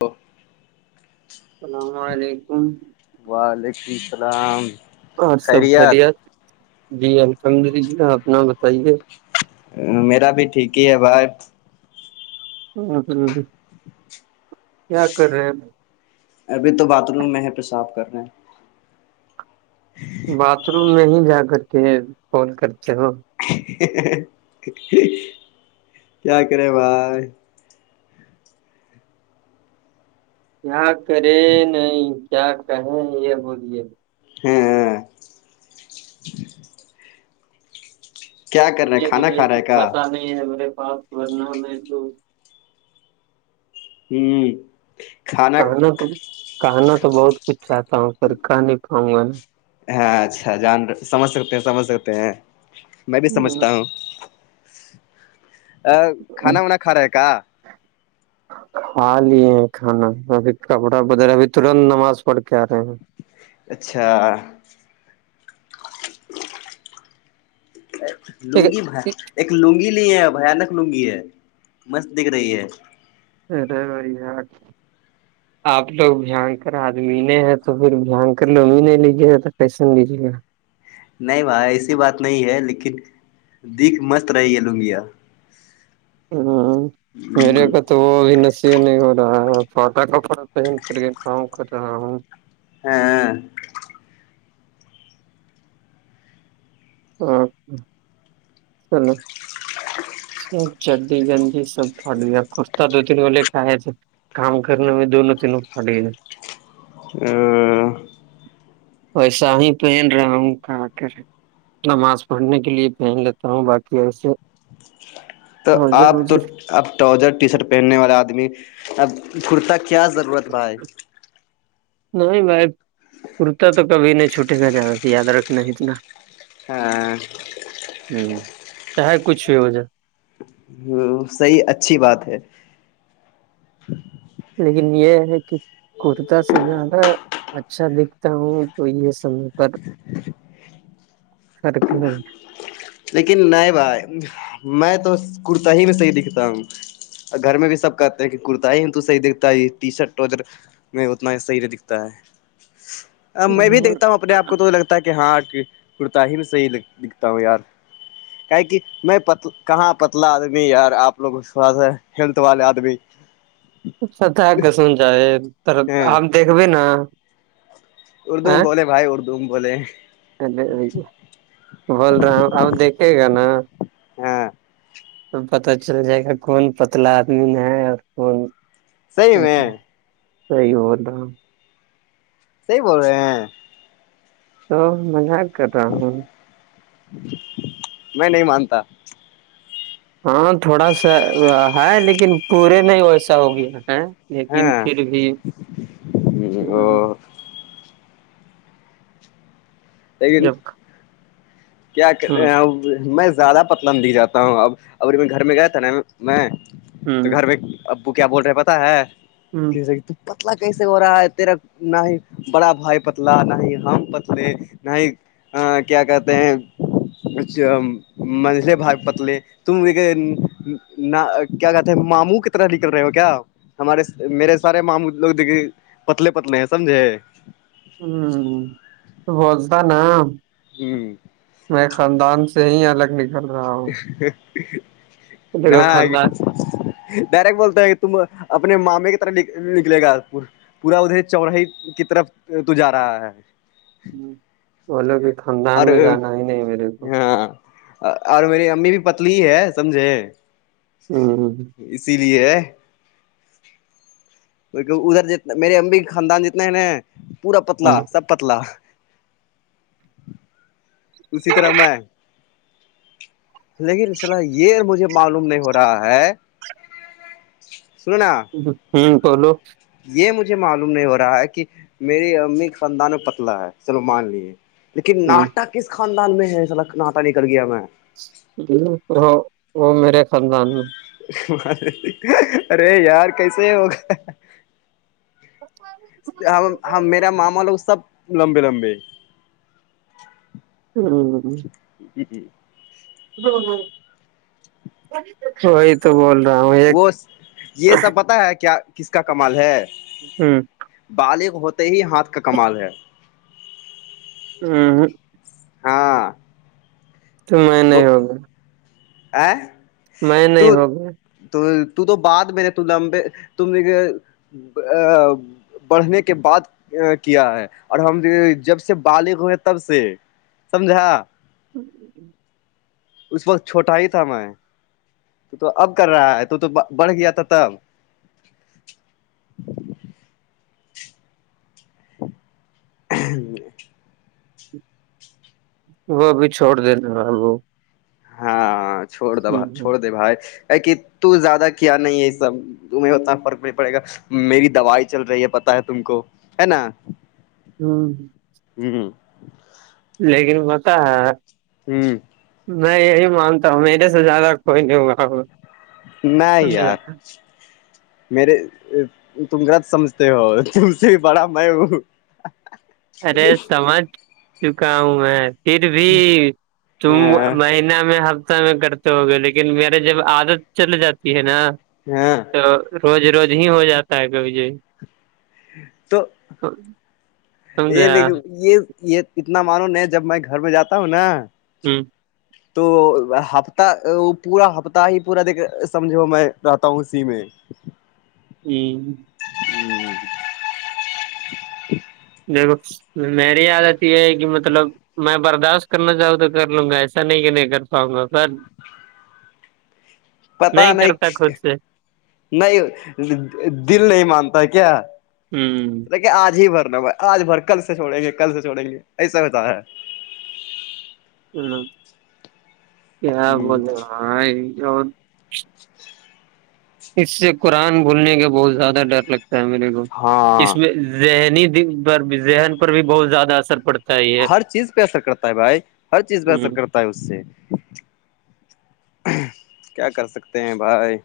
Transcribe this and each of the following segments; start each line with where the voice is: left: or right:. left: تو
right: اللام علیکم
left: وعلیکم السلام
right: اور سب
left: خیریت
right: خریت جی الحمد للہ اپنا بتائیے
left: میرا بھی ٹھیک ہی ہے بھائی
right: ہ ہ ہ کیا کر رہے ہیں
left: ابھی تو باتھ روم میں ہے پہ صاف کر رہے ہیں
right: باتھ روم میں ہی جا کر کے فون کرتے ہو
left: کیا کرے بھائی
right: کیا کرے نہیں کیا کہیں یہ بولیے
left: ہوں کیا کر رہے ہیں
right: سے کے
left: کھانا
right: لیے
left: کھا رہے
right: کچھ
left: کا
right: بسان نہیں ہے میرے پاس ورنہ میں تو
left: ہ
right: کہنا تو کہنا تو بہت کچھ چاہتا ہوں پھر کہ نہیں پاؤں گا نا
left: ہاں اچھا جان سمجھ سکتے ہیں سمجھ سکتے ہیں میں بھی سمجھتا ہوں
right: ہوں،
left: کھانا وانا کھا رہا کا [inaudible]
right: کھا لی ہیں کھانا ابھی کپڑا بدھرا ابھی ترنت نماز پڑھ کے آ رہے ہیں
left: اچھا
right: ٹھیک
left: لگی بھر
right: ہے،
left: ایک لنگی نہیں ہے بانک لنگی ہے مست دکھ رہی ہے
right: ا رہے بی آیاٹ
left: ج
right: آپ لوگ بھیانک آدمی نہیں ہے تو پھر بھیانکر لو ہی نہیں لیجیے گ تو پیسا لیجیے گا
left: نہیں بھائی ایسی بات نہیں ہے لیکن دکھ مست رہی ہے لگیا
right: ہاں مری
left: ہ
right: تو وہ ابھی نصیب نہیں ہو رہا ہے فاٹا کپڑا پہن کر کے کام کر رہا ہوں
left: ہاں
right: ہاں چلو س چڈی گنجی سب پٹویا کستا دو تین والے کا ہے تھ کام کرنا میں دونوں تینوں فاٹی گ
left: ہ
right: وسا ہی پہن رہا ہوں کہ کر نماز پڑھنے کے لیے پہن لیتا ہوں باقی ایسے
left: تو
right: اوزر
left: آپ تو
right: وزر
left: اب ٹراؤزر ٹی شرٹ پہننے والا آدمی اب کرتا کیا ضرورت بھائی
right: نہیں بھائی کرتا تو کبھی نہیں چھوٹے گ جا رہا یاد رکھنا اتنا
left: ہاں
right: ہوں ا کچھ ہو وجہ [unintelligible]
left: ہوں صحیح اچھی بات ہے
right: لیکن یہ ہے کہ کرتا سے زیادہ اچھا دکھتا ہوں تو یہ سم پر سرک [unintelligible]
left: لیکن نہیں بھائی میں تو کرتا ہی میں صحیح دکھتا ہوں اور گھر میں بھی سب کہتے ہیں کہ کرتا ہی ہم تو صحی دکھھتا ہے ٹی شرٹ ٹرٹ نہیں اتنا ہی صحیح نہیں دکھتا ہے ا میں بھی دیکھتا ہوں اپنے آپ کو تو لگتا ہے کہ ہاں کرتا ہی بھی صحیح دکھتا ہوں یار کیا کہ میںت کہاں پتلا آدمی یار آپ لوگ تھوڑا سا ہیلتھ والے آدمی اچ [unintelligible]
right: اچ ست کے سن جائے تر
left: ہیں
right: ہم دیکھبے نا
left: اردو میں بولے بھائی اردو میں بولے
right: اے بول رہا ہوں اب دیکھے گا نا
left: ہاں
right: تو پت چل جائے گا کون پتلا آدمی میں ہے اور کون
left: صحیح
right: مٹ
left: میں
right: ہے سئی ہوول
left: صحی بول رہے ہیں
right: تو مزاق کر رہا ہوں
left: میں نہیں مانتا
right: ہاں تھوڑا سا ہے لیکن پورے نہیں ویسا ہوگیا ا لیکن
left: ہاں
right: پھر بھی ہ
left: او
right: [unintelligible]
left: لیکن
right: جب
left: کیا
right: ہوں
left: کر میں زیادہ پتا م دکھ جاتا ہوں اب ا میں گھر میں گیا تھا نا میں تو
right: ہوں
left: گھر میں ابو کیا بول رہے ہیں پتا ہے
right: ہوں
left: کسے پتلا کیسے ہو رہا ہے تیرا نہ ہی بڑا بھائی پتلا نہ ہی ہم پتلے نہ ہی کیا کہتے ہیں کچھ منجلے بھائی پتلے تم ایک کیا کہتے ماموں کی طرح نکل رہے ہو کیا ہمارے میرے سارے مام لوگ دیکے پتلے پتلے ہیں سمجھے
right: ہوں بولتا نا [unintelligible]
left: جوں [unintelligible]
right: میں خاندان سے ہی الگ نکل رہا ہوں دیکھو
left: نہگ
right: خاندان
left: [unintelligible] ڈائریکٹ بولتا ہے تم اپنے مامے کی طرح نکلے گا آج پور پورا ادھر چوراہائیی کی طرف تو جا رہا ہے
right: ہ بولو کہ خاندان
left: اور
right: میں جانا ہی نہیں میرے کو [unintelligible]
left: ہاں اور میری امی بھی پتلی ہے سمجھے
right: ہوں [inaudible]
left: اسی لیے ادھر ج میرے امبی خاندان جتنا ہے نا پورا پتلا سب پتلا اسی طرح میں [unintelligible] لیکن سرح یہ مجھے معلوم نہیں ہو رہا ہے سننا
right: ہوں بولو [unintelligible]
left: یہ مجھے معلوم نہیں ہو رہا ہے کہ میری امی خاندان میں پتلا ہے سلی مان لیے لیکن
right: ہ
left: ناٹا کس خاندان میں ہے ناٹا ن کر گیا میں
right: ج وہ میرے خاندان میں [unintelligible]
left: ارے یار کیسے ہوگا
right: ہ [inaudible]
left: میرا ماما لوگ سب لمبے لمبے [unintelligible]
right: [unintelligible]
left: جی جی
right: وہی تو بول رہا ہوں ایک
left: وہ یہ سب پتا ہے کیا کس کا کمال ہے
right: ہوں
left: بالغ ہوتے ہی ہاتھ کا کمال ہے
right: ہوں
left: ہاں
right: تو میں
left: وہ
right: نہیں ہوگا
left: [unintelligible]
right: میں نہیں
left: تو
right: ہو گیا
left: تو تو بعد میں نے لمبے تم نے بڑھنے کے بعد کیا ہے اور ہم جب سے بالغ ہوئے تب سے سمجھا
right: [unintelligible]
left: اس وقت چھوٹا ہی تھا میں تو تو اب کر رہا ہے تو تو بڑھ گیا تھا تب [unintelligible]
right: وہ ابھی چھوڑ دینا ہےب وہ
left: ہاں چھوڑ د ب
right: ہوں ہوں
left: چھوڑ دے بھائی ا کہ تو زیادہ کیا نہیں ہے سب تمہیں اتنا فرق نہیں پڑے گا میری دوائی چل رہی ہے پتا ہے تم کو ہے نا
right: ہاں
left: جی
right: لیکن ہوتا ہے
left: ہوں
right: میں یہی مانتا ہوں میرے سے زیادہ کوئی نہیں ہوا
left: نہیں
right: ہوگا
left: یار میرے تم غد سمجھتے ہو تم سے بھی پڑا میں ہوں [unintelligible]
right: ارے سمجھ چکا ہوں میں پھر بھی
left: ہاں
right: مہینہ میں ہفتہ میں گ تو ہو گیا لیکن میرے جب عادت چل جاتی ہے نا
left: ہاں
right: تو روز روز ہی ہو جاتا ہے کبھی جی
left: تو یہ
right: سمجھا
left: لیکن یہ یہ اتنا معلوم نہیں جب میں گھر میں جاتا ہوں نا
right: ہوں
left: [unintelligible] تو ہفتہ پورا ہفتہ ہی پورا د سمجھو میں رہتا ہوں اسی میں
right: ہوں
left: [unintelligible]
right: دیکھو میری عادت یہ ہے کہ مطلب میں برداشت کرنا چاہوں تو کر لوں گا ایسا نہیں کہ نہیں کر پاؤں گا سر
left: پتا نہیں
right: کرتا خود سے
left: نہیں دل نہیں مانتا کیا
right: ہ
left: آج ہی بھر ن بھائی آج بھر کل سے چوڑیں گے کل سے چوڑیں گے ایسا بتا ہے
right: ہ کیا
left: ہے
right: بولے اور اس سے قرآن بھولنے کا بہت زیادہ ڈر لگتا ہے میرے کو اس
left: ہاں
right: میں ذہنی بھی ذہن پر بھی بہت زیادہ اثر پڑتا ہی ہے
left: ہر چیز پہ اثر کرتا ہے بھائی ہر چیز پہ اثر
right: ہ
left: کرتا اس سے کیا کر سکتے ہیں بھائی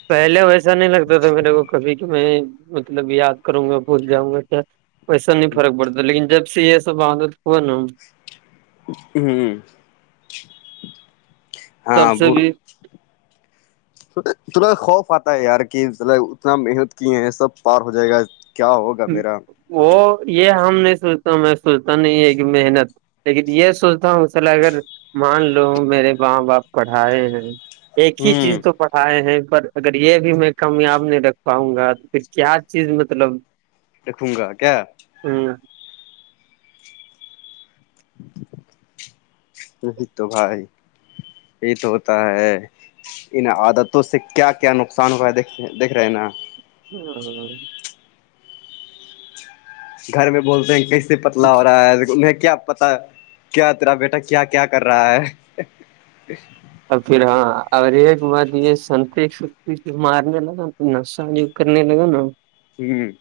left: ا
right: پہلے ویسا نہیں لگتا تھا میرے کو کبھی کہ میں مطلب یاد کروں گا بھول جاؤں گا ویسا نہیں فرق پڑتا لیکن جب سے یہ سب آتا ہوا نا
left: ہوں
right: تب سے بھی
left: تھڑا خوف آتا ہے یار کہ ملب اتنا محنت کی ہے سب پار ہو جائے گا کیا ہوگا میرا
right: وہ یہ ہم نہیں سوچتا میں سوچتا نہیں ہے کہ محنت لیکن یہ سوچتا ہوں مصل اگر مان لو میرے ماں باپ پڑھائے ہیں ایک ہی
left: ہوں
right: چیز تو پ آائے ہیں پر اگر یہ بھی میں کامیاب نہیں رکھ پاؤں گا تو پھر کیا چیز مطلب
left: رکھوں گا کیا
right: ہوں
left: نہیں تو بھائی یہ تو ہوتا ہے انن عادتوں سے کیا کیا نقصان ہوا ہے د دیکھ رہے ہیں نا
right: ہاں
left: گھر میں بولتے ہیں کیسے پتلا ہو رہا ہے انہیں کیا پتا کیا تیرا بیٹا کیا کیا کر رہا ہے
right: اور پھر ہاں اور ایک بات یہ سنتی ستی پ مارنے لگا تو نقشہ کرنے لگا نا
left: ہوں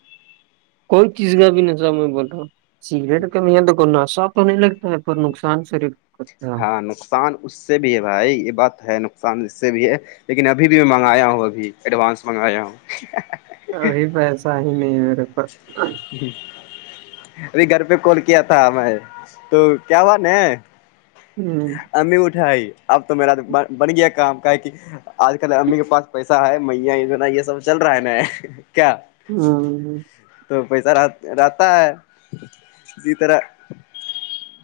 right: کوئی چیز کا بھی نظر میں بولتا ہوں سگریٹ کا نہیں د کوناسا تو نہیں لگتا ہے پر نقصان صرف
left: ہاں نقصان اس سے بھی ہے بھائی یہ بات ہے نقصان اس سے بھی ہے لیکن ابھی بھی میں منگایا ہوں ابھی ایڈوانس منگایا ہوں
right: ابھی پیسا ہی نہیں ار
left: جی ارے گھر پہ کال کیا تھا میں تو کیا ہوا ن
right: ہوں
left: امی اٹھاائی اب تو میرا بن گیا کام کا ہے کہ آج کل امی کے پاس پیسہ ہے میاں انا یہ سب چل رہا ہے نا کیا
right: ہوں ہ
left: تو پیسہ رہ رہتا ہے کسی طرح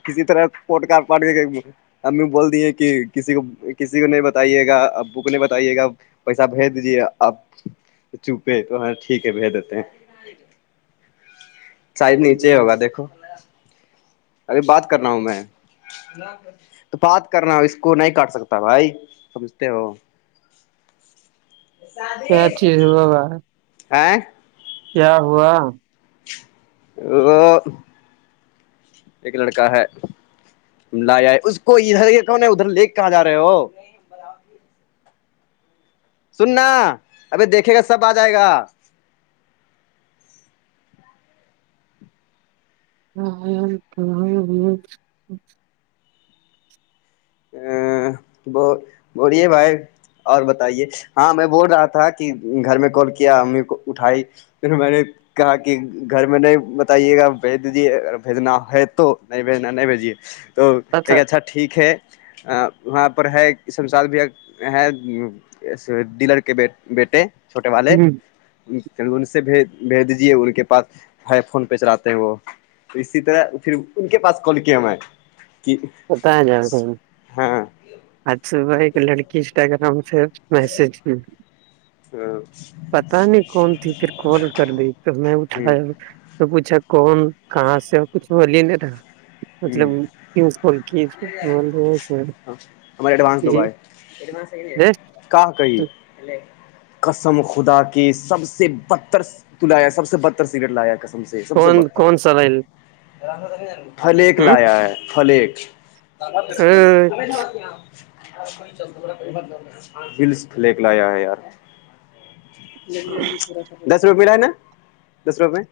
left: کسی طرح پٹ کار پٹ کہ ہمیں بول دیے کہ کسی کو کسی کو نہیں بتے گا ابو کو نہیں بتائیے گا پیسہ بھیج دیجیے اب چپے تو ہ ٹھیک ہے بھیج دیتے ہیں سحید نیچے ہوگا دیکھو ابے بات کر رہا ہوں میں تو بات کرنا اس کو نہیں کاٹ سکتا بھائی سمجھتے ہو س
right: ا چیز بابا
left: آئ
right: کیا ہوا
left: وہ ایک لڑکا ہے لایا ہے اس کو ادھر یہ کون ہے ادھر لیک کہاں جا رہے ہو سننا ابھی دیکھے گا سب آ جائے گا
right: ہ
left: ا ب بڑے بھائی اور بتائیے ہاں میں بول رہا تھا کہ گھر میں کال کیا امی کو اٹھائی پھر م کہا کہ گھر میں نہیں بتائیے گا بھیج دیجیے ا بھیجنا ہے تو نہیں بھیجنا نہیں بھیجیے تو کہ کہ
right: پتا
left: اچھا ٹھیک ہے وہاں پر ہے شمساد بھی ہے ڈلر کے بیٹے چھوٹے والے ان سے بھیج بھیج دیجے ان کے پاسائی فون پہ چلاتے ہیں وہ اسی طرح پھر ان کے پاس کلکم ہے
right: بت جاؤ گ
left: ہاں
right: اج صبح لڑکی انسٹاگررام سے میسج
left: ہ
right: پتا نہیں کون تھی پھر کال کر دی تو میں اٹھایا
left: ہ
right: تو پوچھا کون کہاں سے کچھ بلیے ن تھاا مطلب فک تو
left: ہمارے
right: ب س
left: کہاں کہی قسم خدا کے سب سے بدتر تو لایا سب سے بدتر سگریٹ لایا قسم سے سب سے
right: کون
left: بدتر
right: کون سا ریل
left: پلیک
right: ہوں
left: لایا ہے پلیک
right: اے،
left: ولس لیک لایا ہے یار دس روپے ملا ہے نا دس روپے میں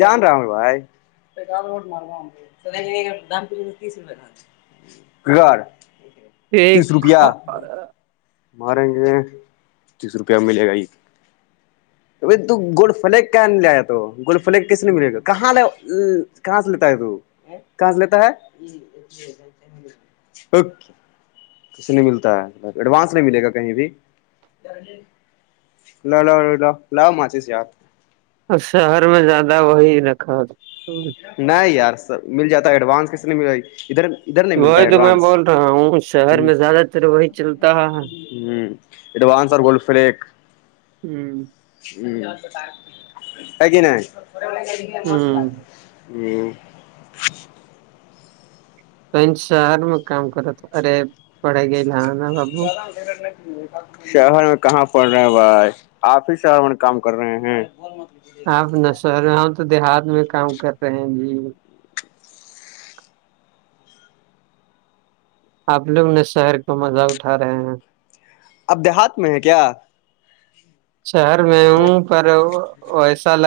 left: جان رامل بھائی س دام پ تیس روپ کال گا تیس روپیہ
right: ایک
left: ماریں گے تیس روپیہ ملے گا یہ بائی گولڈ فلیک کہاں لے آیا تو گولڈ فلیک کیسے ملے گا کہاں ل کہاں سے لیتا ہے تو- کہ لیتا ہے اوکے کے نہیں ملتا ہے ایڈوانس نہیں ملے گا کہیں بھی ل لو لو لو لاو مھےس یاد
right: اور شہر میں زیادہ وہی رکھا
left: نہیں یار سب مل جاتا ہے ایڈوانس کس نہیں مل رہی ادھر ادھر نہیں ملتا ہے
right: وہی تو میں
left: ایڈوانس
right: بول رہا ہوں شہر
left: ہ
right: میں زیادہ تر وہی چلتا ہے
left: ہ ایڈوانس آر گولڈ فلیک
right: ہوں
left: ہ ت کہ
right: ہوں
left: نہیں ہ
right: تون شہر م کام کرتا ارے پڑے گئی ل نا با
left: زیادہ اے رٹنے چے شہر میں کہاں پڑ رہے ہیں بھائی آپ ہی شہر میں کام کر رہے ہیں
right: آپ ن سر ہ تو دیہات میں کام کر رہے ہیں جی آپ لوگنے شہر کو مزہ اٹھا رہے ہیں
left: اب دیہات میں ہیں کیا
right: شہر میں ہوں پر وسا لگ